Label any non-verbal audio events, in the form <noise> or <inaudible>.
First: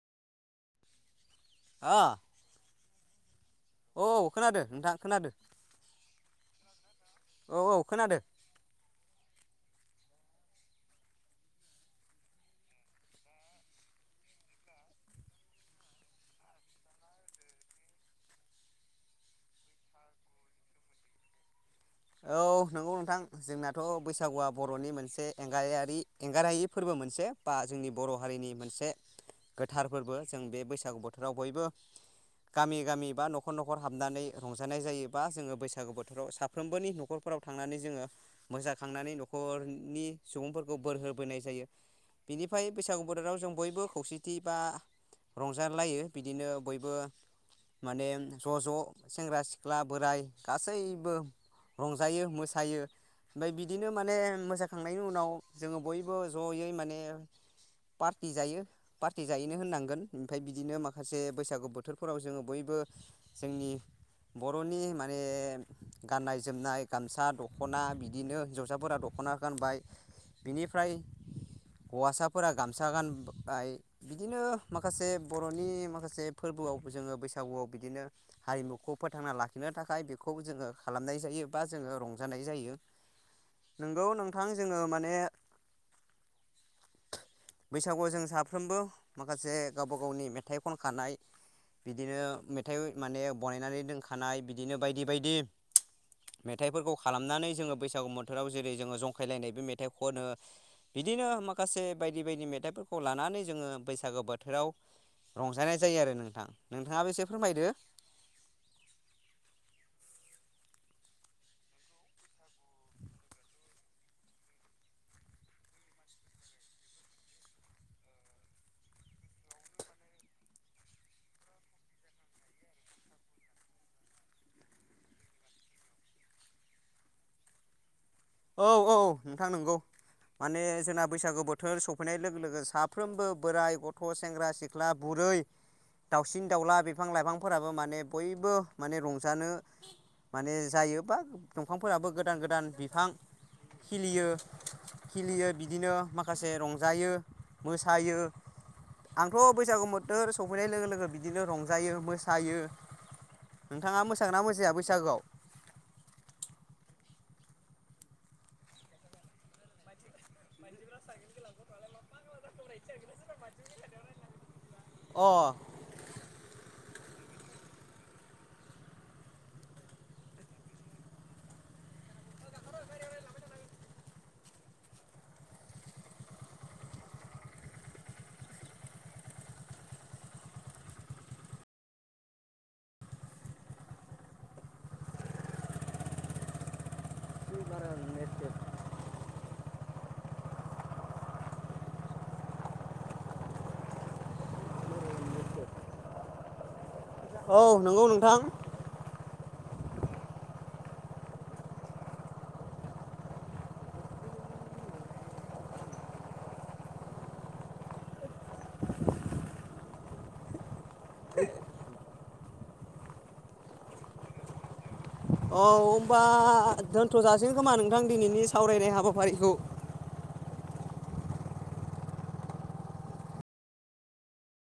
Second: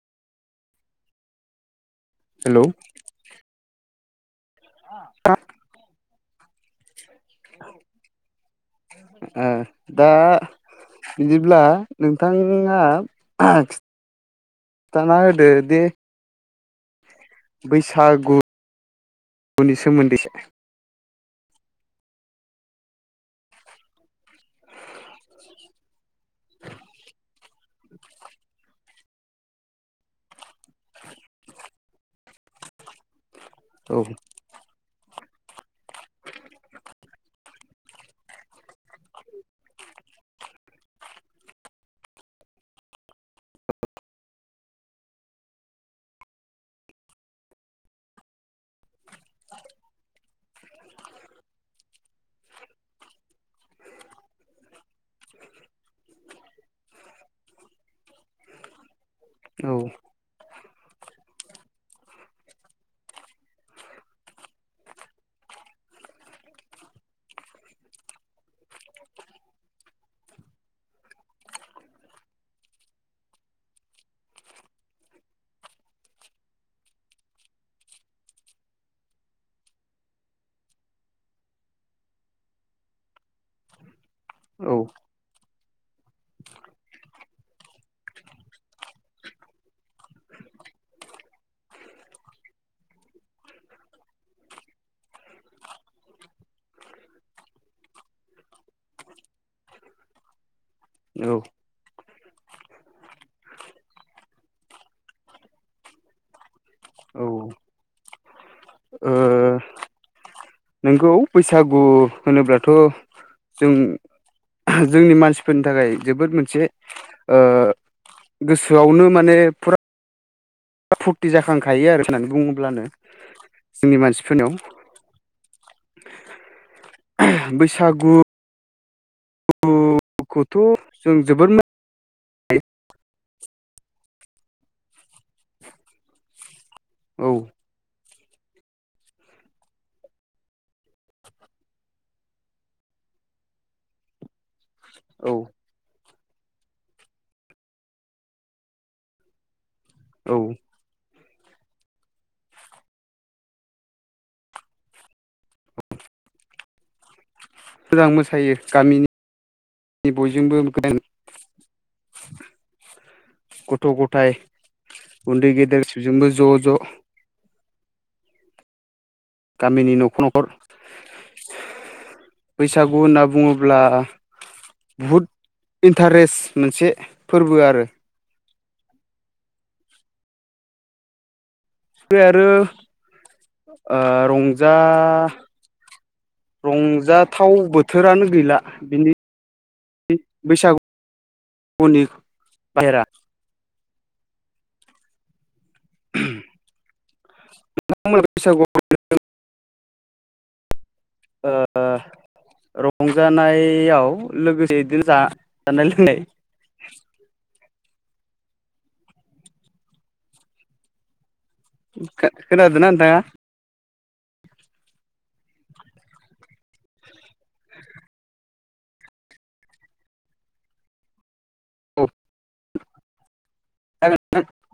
अ hello औ खोनादो नोंथां खोनादो औ औ खोनादो दा बिदिब्ला नोंथाङा थाना होदो दे बैसागुुनि सोमोनदै से औ नंगौ नोंथां जोंनाथ' बैसागुआ बर'नि मोनसे मोनसे एंगायारि एंगारहायै फोरबो मोनसे बा जोंनि बर' हारिनि मोनसे गोथार फोरबो जों बे बैसागु बोथोराव बयबो गामि गामि बा नखर नखर औ हाबनानै रंजानाय जायोबा जोङो बैसागु बोथोराव साफ थांनानै जोङो मोसाखांनानै नखरनि सुबुंफोरखौ बोर होबोनाय जायो बिनिफाय बैसागु बोथोराव जों बयबो खौसेथि बा रंजालायो बिदिनो बयबो माने ज' ज' सेंग्रा सिख्ला बोराय गासैबो रंजायो मोसायो ओमफाय बिदिनो माने मो खांनायनि उनाव जोङो बयबो जयै माने पारटि जायो पारटि जायोनो औ होननांगोन ओमफाय बि बिदिनो माखासे बैसागु बोथोरफोराव जोङो बयबो जोंनि बर'नि माने गाननाय जोमनाय गामसा दख'ना बिदिनो हिनजावसाफोरा दख'ना गानबाय बेनिफ्राय हौवासाफोरा गामसा गानबाय बिदिनो माखासे बर'नि माखासे फोरबो फोरबोआव जोङो बैसागुआव बिदिनो हारिमुखौ फोथांना लाखिनो थाखाय बेखौ जोङो खालामनाय जायो बा जोङो रंजानाय जायो नोंगौ नोंथां औ जोङो माने <unintelligible> बैसागुआव जों साफ्रोमबो माखासे गाबा गावनि मेथाइ खनखानाय बिदिनो मेथाइ माने बनायनानै दोनखानाय बिदिनो बायदि बायदि <inaudible> मेथाइफोरखौ खालामनानै जोङो बैसागु बोथोराव जेरै जोङो जंखायलायनायबो मेथाइ खनो बिदिनो माखासे बायदि बायदि मेथाइफोरखौ लानानै जोङो बैसागो बोथोराव रंजानाय जायो आरो नोंथां नोंथाङाबो औ एसे फोरमायदो ओ नोंगौ बैसागु होनोब्लाथ' जों जोंनि मानसिफोरनि थाखाय जोबोद मोनसे ओ गोसोआवनो माने फुरा फुरथि जाखांखायो आरो होननानै बुङोब्लानो जोंनि मानसिफोरनियाव बैसागु औ औ नोंथां नंगौ माने जोंना जों बैसागु जोबोद बोथोर सफैनाय लोगो लोगो साफ्रोमबो बोराय, गथ', सेंग्रा, सिख्ला, बुरै, दाउसिन दाउला बिफां औ लाइफांफोराबो माने बयबो माने रंजानो माने जायो बा दंफांफोराबो गोदान गोदान बिफां खिलियो औ खिलियो बिदिनो माखा खासे रंजायो मोसायो। आंथ' बैसागु बोथोर औ सफैनाय लोगो लोगो बिदिनो रंजायो मोसायो नोंथाङा मोसागोना मोसाया बैसागोआव? <inaudible> मोजां मोसायो गामिनिनि बयजोंबो <inaudible> गथ' गथाय <inaudible> उन्दै गेदेर जोंबो ज' ज' गामिनि न'खर न'खर बैसागु होनना बुङोब्ला बहुद इन्टारेस्ट मोनसे फोरबो आरो फ्राय आरो ओ रंजा रंजाथाव बोथोरानो गैला बिनि बैसागुनि बाहेरा <inaudible> औ नंगौ नोंथां ओ रंजानायाव लोगोसे बिदिनो जानाय लोंनाय <inaudible> खोनादोंना नोंथाङा? औ होनोमबा दोनथ'जासिगोन खोमा नोंथां दिनैनि सावरायनाय हाबाफारिखौ <inaudible> औ <inaudible>